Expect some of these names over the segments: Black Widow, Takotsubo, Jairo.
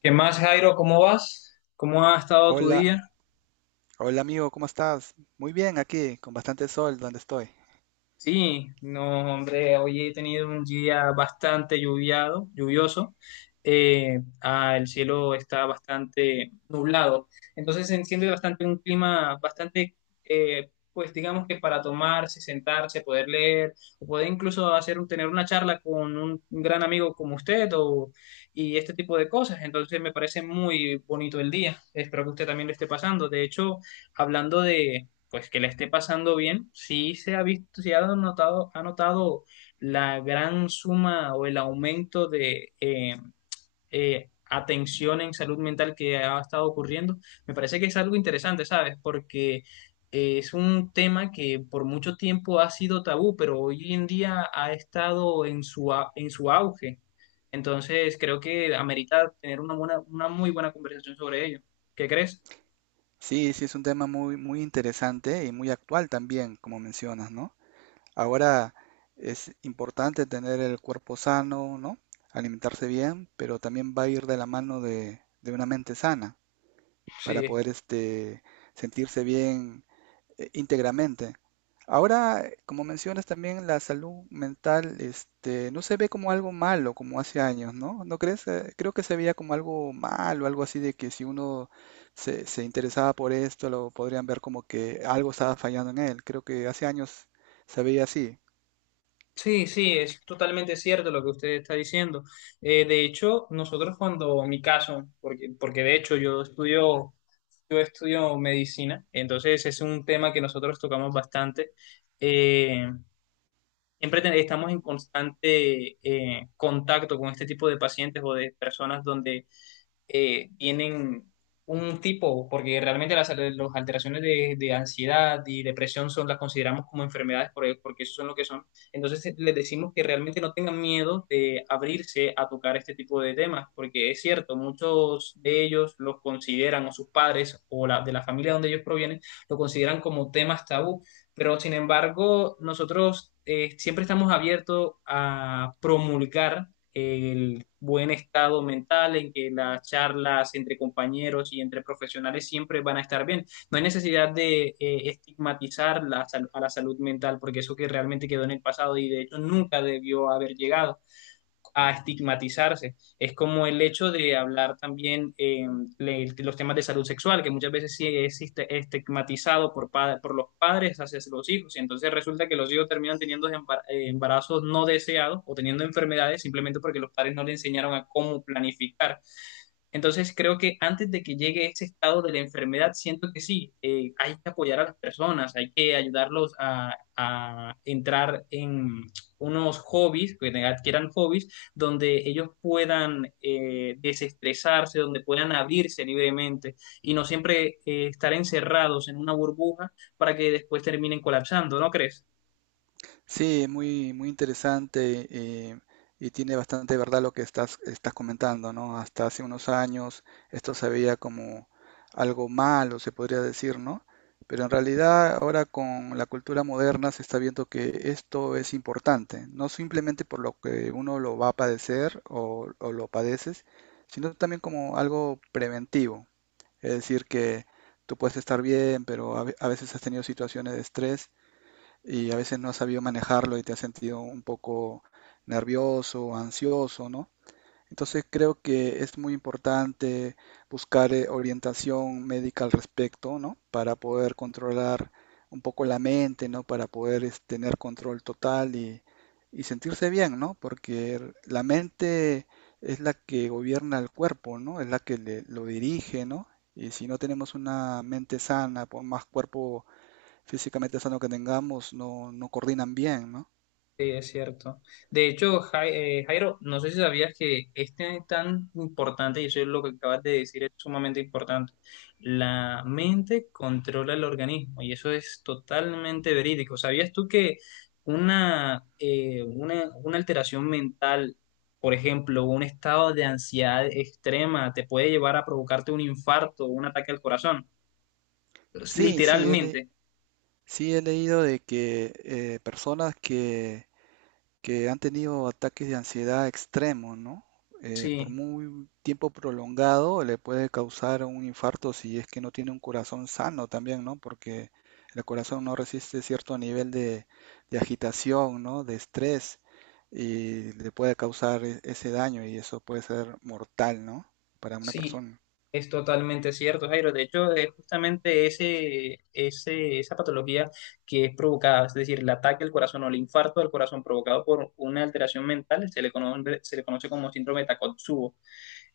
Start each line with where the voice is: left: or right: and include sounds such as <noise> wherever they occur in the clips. left: ¿Qué más, Jairo? ¿Cómo vas? ¿Cómo ha estado tu
right: Hola,
left: día?
right: hola amigo, ¿cómo estás? Muy bien aquí, con bastante sol donde estoy.
left: Sí, no, hombre, hoy he tenido un día bastante lluvioso. El cielo está bastante nublado. Entonces se enciende bastante un clima bastante, pues digamos que para tomarse, sentarse, poder leer, o poder incluso tener una charla con un gran amigo como usted o, y este tipo de cosas. Entonces me parece muy bonito el día. Espero que usted también lo esté pasando. De hecho, hablando pues que le esté pasando bien, sí se ha visto, sí ha notado la gran suma o el aumento de atención en salud mental que ha estado ocurriendo. Me parece que es algo interesante, ¿sabes? Porque es un tema que por mucho tiempo ha sido tabú, pero hoy en día ha estado en en su auge. Entonces, creo que amerita tener una buena, una muy buena conversación sobre ello. ¿Qué crees?
right: Sí, sí, es un tema muy interesante y muy actual también, como mencionas, ¿no? Ahora es importante tener el cuerpo sano, ¿no? Alimentarse bien, pero también va a ir de la mano de una mente sana para
left: Sí,
right: poder sentirse bien íntegramente. Ahora, como mencionas también, la salud mental, no se ve como algo malo como hace años, ¿no? ¿No crees? Creo que se veía como algo malo, algo así de que si uno se interesaba por esto, lo podrían ver como que algo estaba fallando en él. Creo que hace años se veía así.
left: sí, sí, es totalmente cierto lo que usted está diciendo. De hecho, nosotros cuando, mi caso, porque de hecho yo estudio medicina, entonces es un tema que nosotros tocamos bastante. Eh, Siempre estamos en constante contacto con este tipo de pacientes o de personas donde tienen un tipo, porque realmente las alteraciones de ansiedad y depresión son, las consideramos como enfermedades porque eso son lo que son. Entonces les decimos que realmente no tengan miedo de abrirse a tocar este tipo de temas, porque es cierto, muchos de ellos los consideran, o sus padres, o de la familia donde ellos provienen, lo consideran como temas tabú, pero sin embargo nosotros siempre estamos abiertos a promulgar el buen estado mental, en que las charlas entre compañeros y entre profesionales siempre van a estar bien. No hay necesidad de estigmatizar a la salud mental, porque eso que realmente quedó en el pasado y de hecho nunca debió haber llegado a estigmatizarse. Es como el hecho de hablar también los temas de salud sexual, que muchas veces sí existe estigmatizado por los padres hacia los hijos, y entonces resulta que los hijos terminan teniendo embarazos no deseados o teniendo enfermedades simplemente porque los padres no le enseñaron a cómo planificar. Entonces creo que antes de que llegue ese estado de la enfermedad, siento que sí, hay que apoyar a las personas, hay que ayudarlos a entrar en unos hobbies, que adquieran hobbies donde ellos puedan desestresarse, donde puedan abrirse libremente y no siempre estar encerrados en una burbuja para que después terminen colapsando, ¿no crees?
right: Sí, muy interesante eh, y tiene bastante verdad lo que estás comentando, ¿no? Hasta hace unos años esto se veía como algo malo, se podría decir, ¿no? Pero en realidad ahora con la cultura moderna se está viendo que esto es importante, no simplemente por lo que uno lo va a padecer o lo padeces, sino también como algo preventivo. Es decir, que tú puedes estar bien, pero a veces has tenido situaciones de estrés y a veces no has sabido manejarlo y te has sentido un poco nervioso, ansioso, ¿no? Entonces creo que es muy importante buscar orientación médica al respecto, ¿no? Para poder controlar un poco la mente, ¿no? Para tener control total y sentirse bien, ¿no? Porque la mente es la que gobierna el cuerpo, ¿no? Es la que lo dirige, ¿no? Y si no tenemos una mente sana, por más cuerpo físicamente sano que tengamos no, no coordinan bien, ¿no?
left: Sí, es cierto. De hecho, Jairo, no sé si sabías que este es tan importante, y eso es lo que acabas de decir, es sumamente importante. La mente controla el organismo, y eso es totalmente verídico. ¿Sabías tú que una alteración mental, por ejemplo, un estado de ansiedad extrema, te puede llevar a provocarte un infarto, un ataque al corazón?
right: Sí, sí,
left: Literalmente,
right: sí he leído de que personas que han tenido ataques de ansiedad extremos, ¿no? Por
left: sí.
right: muy tiempo prolongado le puede causar un infarto si es que no tiene un corazón sano también, ¿no? Porque el corazón no resiste cierto nivel de agitación, ¿no? De estrés y le puede causar ese daño y eso puede ser mortal, ¿no? Para una
left: Sí,
right: persona.
left: es totalmente cierto, Jairo. De hecho, es justamente esa patología que es provocada, es decir, el ataque al corazón o el infarto al corazón provocado por una alteración mental, se le conoce como síndrome de Takotsubo.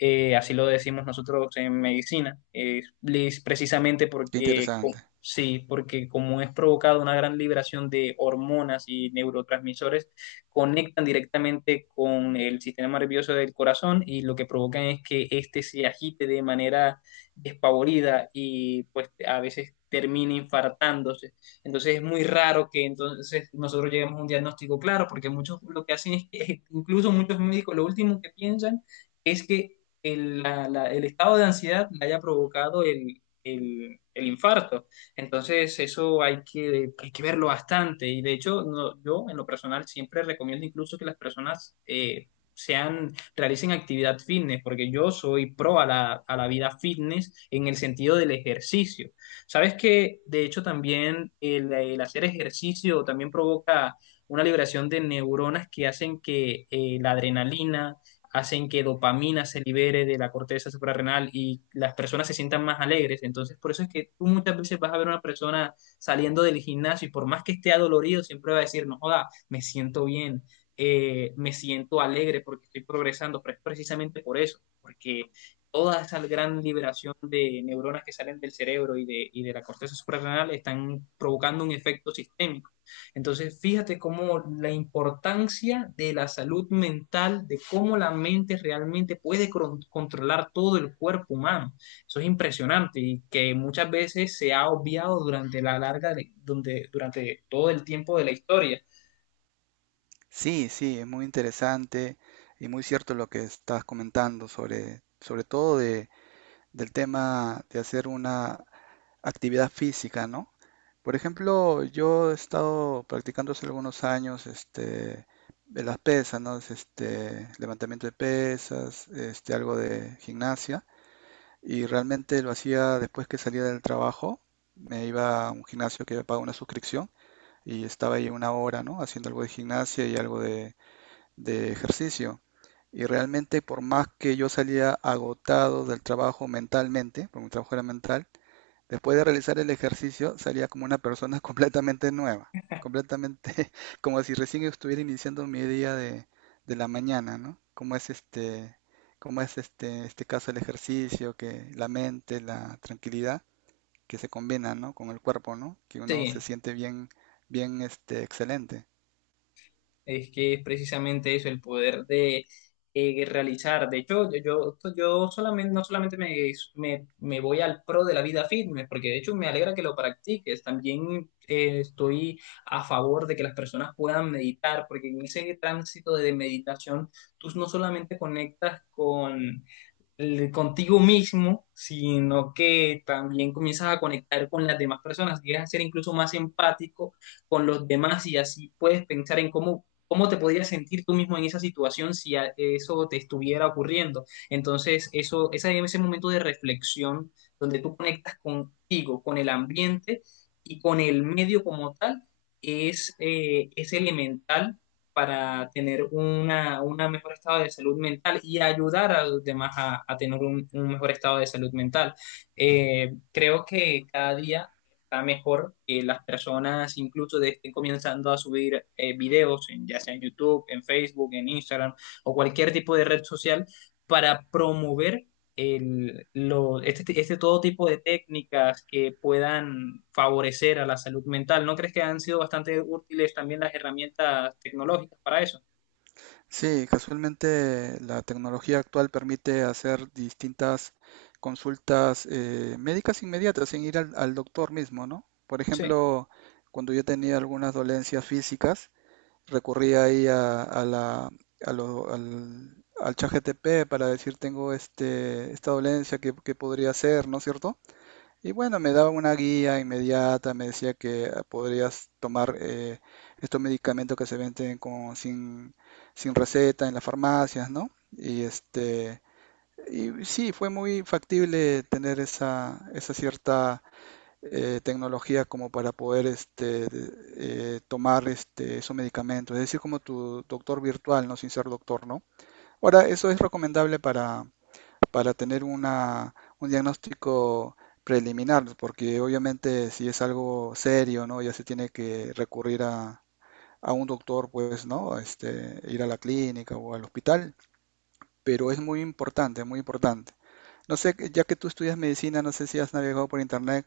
left: Así lo decimos nosotros en medicina. Es precisamente
right: Qué
left: porque,
right: interesante.
left: sí, porque como es provocado una gran liberación de hormonas y neurotransmisores, conectan directamente con el sistema nervioso del corazón y lo que provocan es que éste se agite de manera despavorida y pues a veces termine infartándose. Entonces es muy raro que entonces nosotros lleguemos a un diagnóstico claro, porque muchos lo que hacen es que <laughs> incluso muchos médicos lo último que piensan es que el estado de ansiedad le haya provocado el infarto. Entonces, eso hay que verlo bastante. Y de hecho, yo en lo personal siempre recomiendo incluso que las personas realicen actividad fitness, porque yo soy pro a a la vida fitness en el sentido del ejercicio. Sabes que, de hecho, también el hacer ejercicio también provoca una liberación de neuronas que hacen que la adrenalina, hacen que dopamina se libere de la corteza suprarrenal y las personas se sientan más alegres. Entonces, por eso es que tú muchas veces vas a ver a una persona saliendo del gimnasio y por más que esté adolorido, siempre va a decir, no joda, me siento bien, me siento alegre porque estoy progresando, pero es precisamente por eso, porque toda esa gran liberación de neuronas que salen del cerebro y de la corteza suprarrenal están provocando un efecto sistémico. Entonces, fíjate cómo la importancia de la salud mental, de cómo la mente realmente puede controlar todo el cuerpo humano. Eso es impresionante y que muchas veces se ha obviado durante la larga, de- donde, durante todo el tiempo de la historia.
right: Sí, sí, es muy interesante y muy cierto lo que estás comentando sobre todo del tema de hacer una actividad física, ¿no? Por ejemplo, yo he estado practicando hace algunos años de las pesas, ¿no? Levantamiento de pesas, algo de gimnasia y realmente lo hacía después que salía del trabajo, me iba a un gimnasio que pagaba una suscripción y estaba ahí una hora, ¿no? Haciendo algo de gimnasia y algo de ejercicio. Y realmente por más que yo salía agotado del trabajo mentalmente, porque mi trabajo era mental, después de realizar el ejercicio salía como una persona <laughs> completamente nueva, completamente <laughs> como si recién estuviera iniciando mi día de la mañana, ¿no? Como es este caso el ejercicio, que la mente, la tranquilidad que se combina, ¿no? Con el cuerpo, ¿no? Que uno se
left: Sí.
right: siente bien, bien, excelente.
left: Es que es precisamente eso, el poder de realizar. De hecho, yo solamente, no solamente me voy al pro de la vida fitness, porque de hecho me alegra que lo practiques. También estoy a favor de que las personas puedan meditar, porque en ese tránsito de meditación tú no solamente conectas con contigo mismo, sino que también comienzas a conectar con las demás personas, llegas a ser incluso más empático con los demás y así puedes pensar en cómo, cómo te podrías sentir tú mismo en esa situación si a- eso te estuviera ocurriendo. Entonces, ese momento de reflexión donde tú conectas contigo, con el ambiente y con el medio como tal, es elemental para tener una mejor estado de salud mental y ayudar a los demás a tener un mejor estado de salud mental. Creo que cada día está mejor que las personas incluso estén comenzando a subir videos, en, ya sea en YouTube, en Facebook, en Instagram o cualquier tipo de red social, para promover este todo tipo de técnicas que puedan favorecer a la salud mental. ¿No crees que han sido bastante útiles también las herramientas tecnológicas para eso?
right: Sí, casualmente la tecnología actual permite hacer distintas consultas médicas inmediatas sin ir al doctor mismo, ¿no? Por
left: Sí,
right: ejemplo, cuando yo tenía algunas dolencias físicas, recurría ahí a la, a lo- al, al ChatGPT para decir tengo esta dolencia, qué podría ser, ¿no es cierto? Y bueno, me daba una guía inmediata, me decía que ah, podrías tomar estos medicamentos que se venden con, sin, sin receta en las farmacias, ¿no? Y y sí, fue muy factible tener esa cierta tecnología como para poder tomar esos medicamentos, es decir, como tu doctor virtual, ¿no? Sin ser doctor, ¿no? Ahora, eso es recomendable para tener un diagnóstico preliminar, porque obviamente si es algo serio, ¿no? Ya se tiene que recurrir a un doctor, pues, ¿no? Este, ir a la clínica o al hospital, pero es muy importante, muy importante. No sé, ya que tú estudias medicina, no sé si has navegado por internet,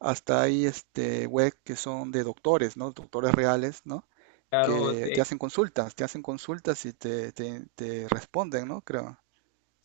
right: hasta hay este web que son de doctores, ¿no? Doctores reales, ¿no?
left: claro.
right: Que te hacen consultas y te responden, ¿no? Creo.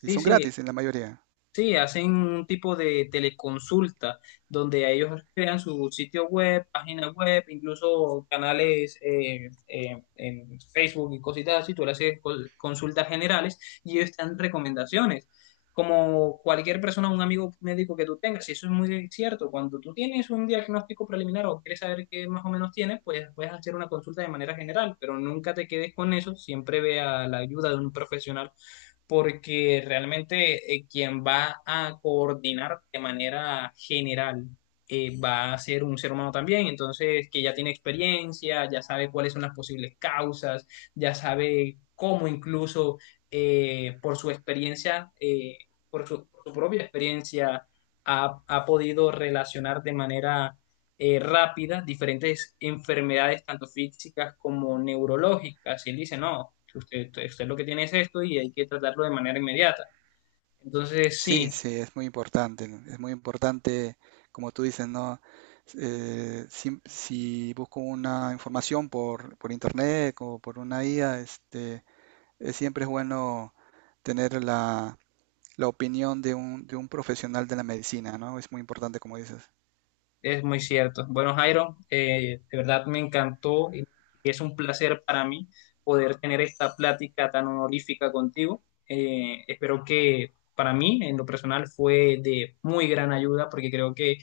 right: Y son
left: sí.
right: gratis en la mayoría.
left: Sí, hacen un tipo de teleconsulta donde ellos crean su sitio web, página web, incluso canales en Facebook y cositas así. Tú le haces consultas generales y ellos te dan recomendaciones. Como cualquier persona, un amigo médico que tú tengas, y eso es muy cierto. Cuando tú tienes un diagnóstico preliminar o quieres saber qué más o menos tienes, pues puedes hacer una consulta de manera general, pero nunca te quedes con eso. Siempre vea la ayuda de un profesional porque realmente quien va a coordinar de manera general va a ser un ser humano también, entonces que ya tiene experiencia, ya sabe cuáles son las posibles causas, ya sabe cómo incluso eh, por su experiencia, eh, por su propia experiencia, ha podido relacionar de manera rápida diferentes enfermedades, tanto físicas como neurológicas. Y él dice, no, usted, usted lo que tiene es esto y hay que tratarlo de manera inmediata. Entonces, sí,
right: Sí, sí, es muy importante, ¿no? Es muy importante, como tú dices, ¿no? Si busco una información por internet o por una IA, es, siempre es bueno tener la opinión de de un profesional de la medicina, ¿no? Es muy importante, como dices.
left: es muy cierto. Bueno, Jairo, de verdad me encantó y es un placer para mí poder tener esta plática tan honorífica contigo. Espero que para mí, en lo personal, fue de muy gran ayuda porque creo que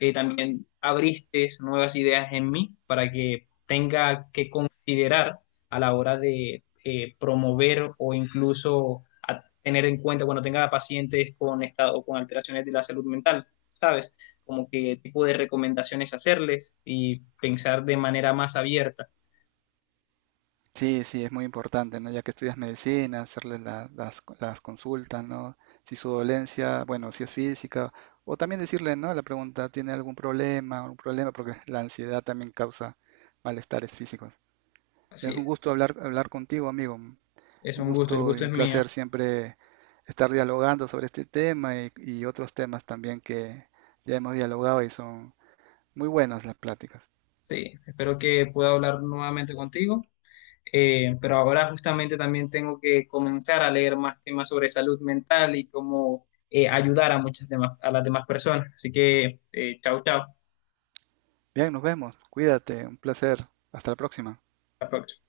left: también abriste nuevas ideas en mí para que tenga que considerar a la hora de promover o incluso a tener en cuenta cuando tenga pacientes con estado, con alteraciones de la salud mental, ¿sabes? Como qué tipo de recomendaciones hacerles y pensar de manera más abierta.
right: Sí, sí, es muy importante, ¿no? Ya que estudias medicina, hacerle las consultas, ¿no? Si su dolencia, bueno, si es física, o también decirle, ¿no? La pregunta, ¿tiene algún problema? Un problema, porque la ansiedad también causa malestares físicos.
left: Así
right: Es un gusto hablar, hablar contigo, amigo. Un
left: es un gusto, el
right: gusto y
left: gusto
right: un
left: es mío.
right: placer siempre estar dialogando sobre este tema y otros temas también que ya hemos dialogado y son muy buenas las pláticas.
left: Sí, espero que pueda hablar nuevamente contigo. Pero ahora justamente también tengo que comenzar a leer más temas sobre salud mental y cómo ayudar a muchas demás, a las demás personas. Así que, chao, chao. Hasta
right: Bien, nos vemos. Cuídate, un placer. Hasta la próxima.
left: la próxima.